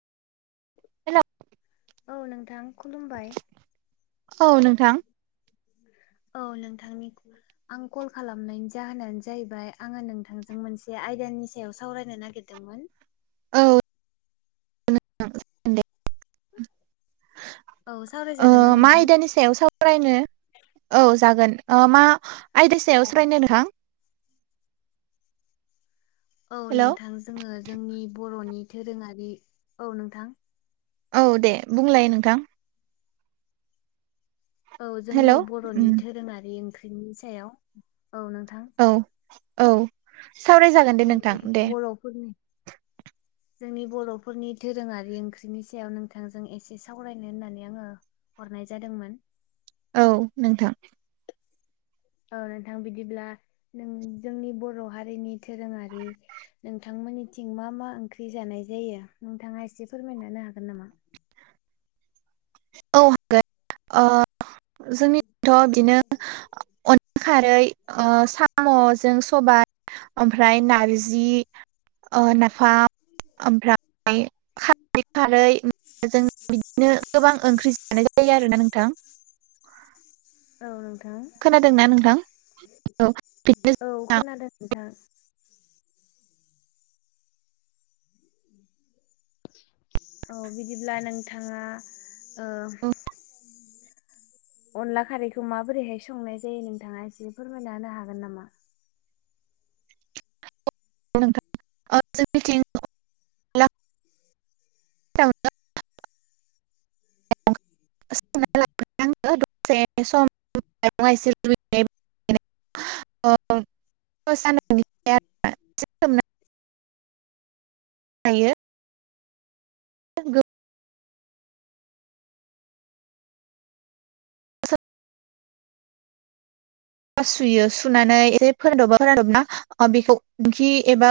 हेल' औ नोंथां खुलुमबाय औ नोंथां औ नोंथांनि आं कल खालामनायनि जाहोनानो जाहैबाय आङो नोंथांजों मोनसे आयदानि सायाव सावरायनो नागिरदों तामान औ औ सावरायजागोन ना मा नोंथां? आयदानि सायाव सरायनो औ जागोन मा आयदा सायाव सरायनो नोंथां औ हेल' नोंथां जोङो जोंनि बर'नि दोरोङारि औ नोंथां औ दे बुंलाय नोंथां औ जोंनि हेल' उम बर'नि धोरोमारि ओंख्रिनि सायाव औ नोंथां औ औ सावरायजागोन दे नोंथां दे गनि जोंनि बर'फोरनि दधोरोङारि ओंख्रिनि सायाव नोंथांजों एसे सावरायनो होननानै आङो हरनाय जादोंमोन औ नोंथां औ नोंथां बिदिब्ला नों जोंनि बर' हारिनि दोरोङारि नोंथांमोननिथिं मा मा ओंख्रि जानाय जायो नोंथाङा एसे फोरमायानो हागोन नामा औ हागोन जोंनिथ' बिदिनो खारै साम'जों सबायाइ ओमफ्राय नारजि नफाम ओमफ्राय खारै खारै जों बिदिनो गोबां ओंख्रि जानाय जायो आरो ना नोंथां औ नोंथां खोनादोंना नोंथां औ औ बिदिनो खोनादों नोंथां औ बिदिब्ला नोंथाङा जोंना अनला खारैखौ माबोरैहाय संनाय जायो नोंथाङा एसे फोरमायना होनो हागोन नामा नोंथां मिथिं उ आं दसे समसे लुबैनाय अ सान लायो सुयो सुनानै ए फोरदबा फोरानदबनाा बेखौखि एबा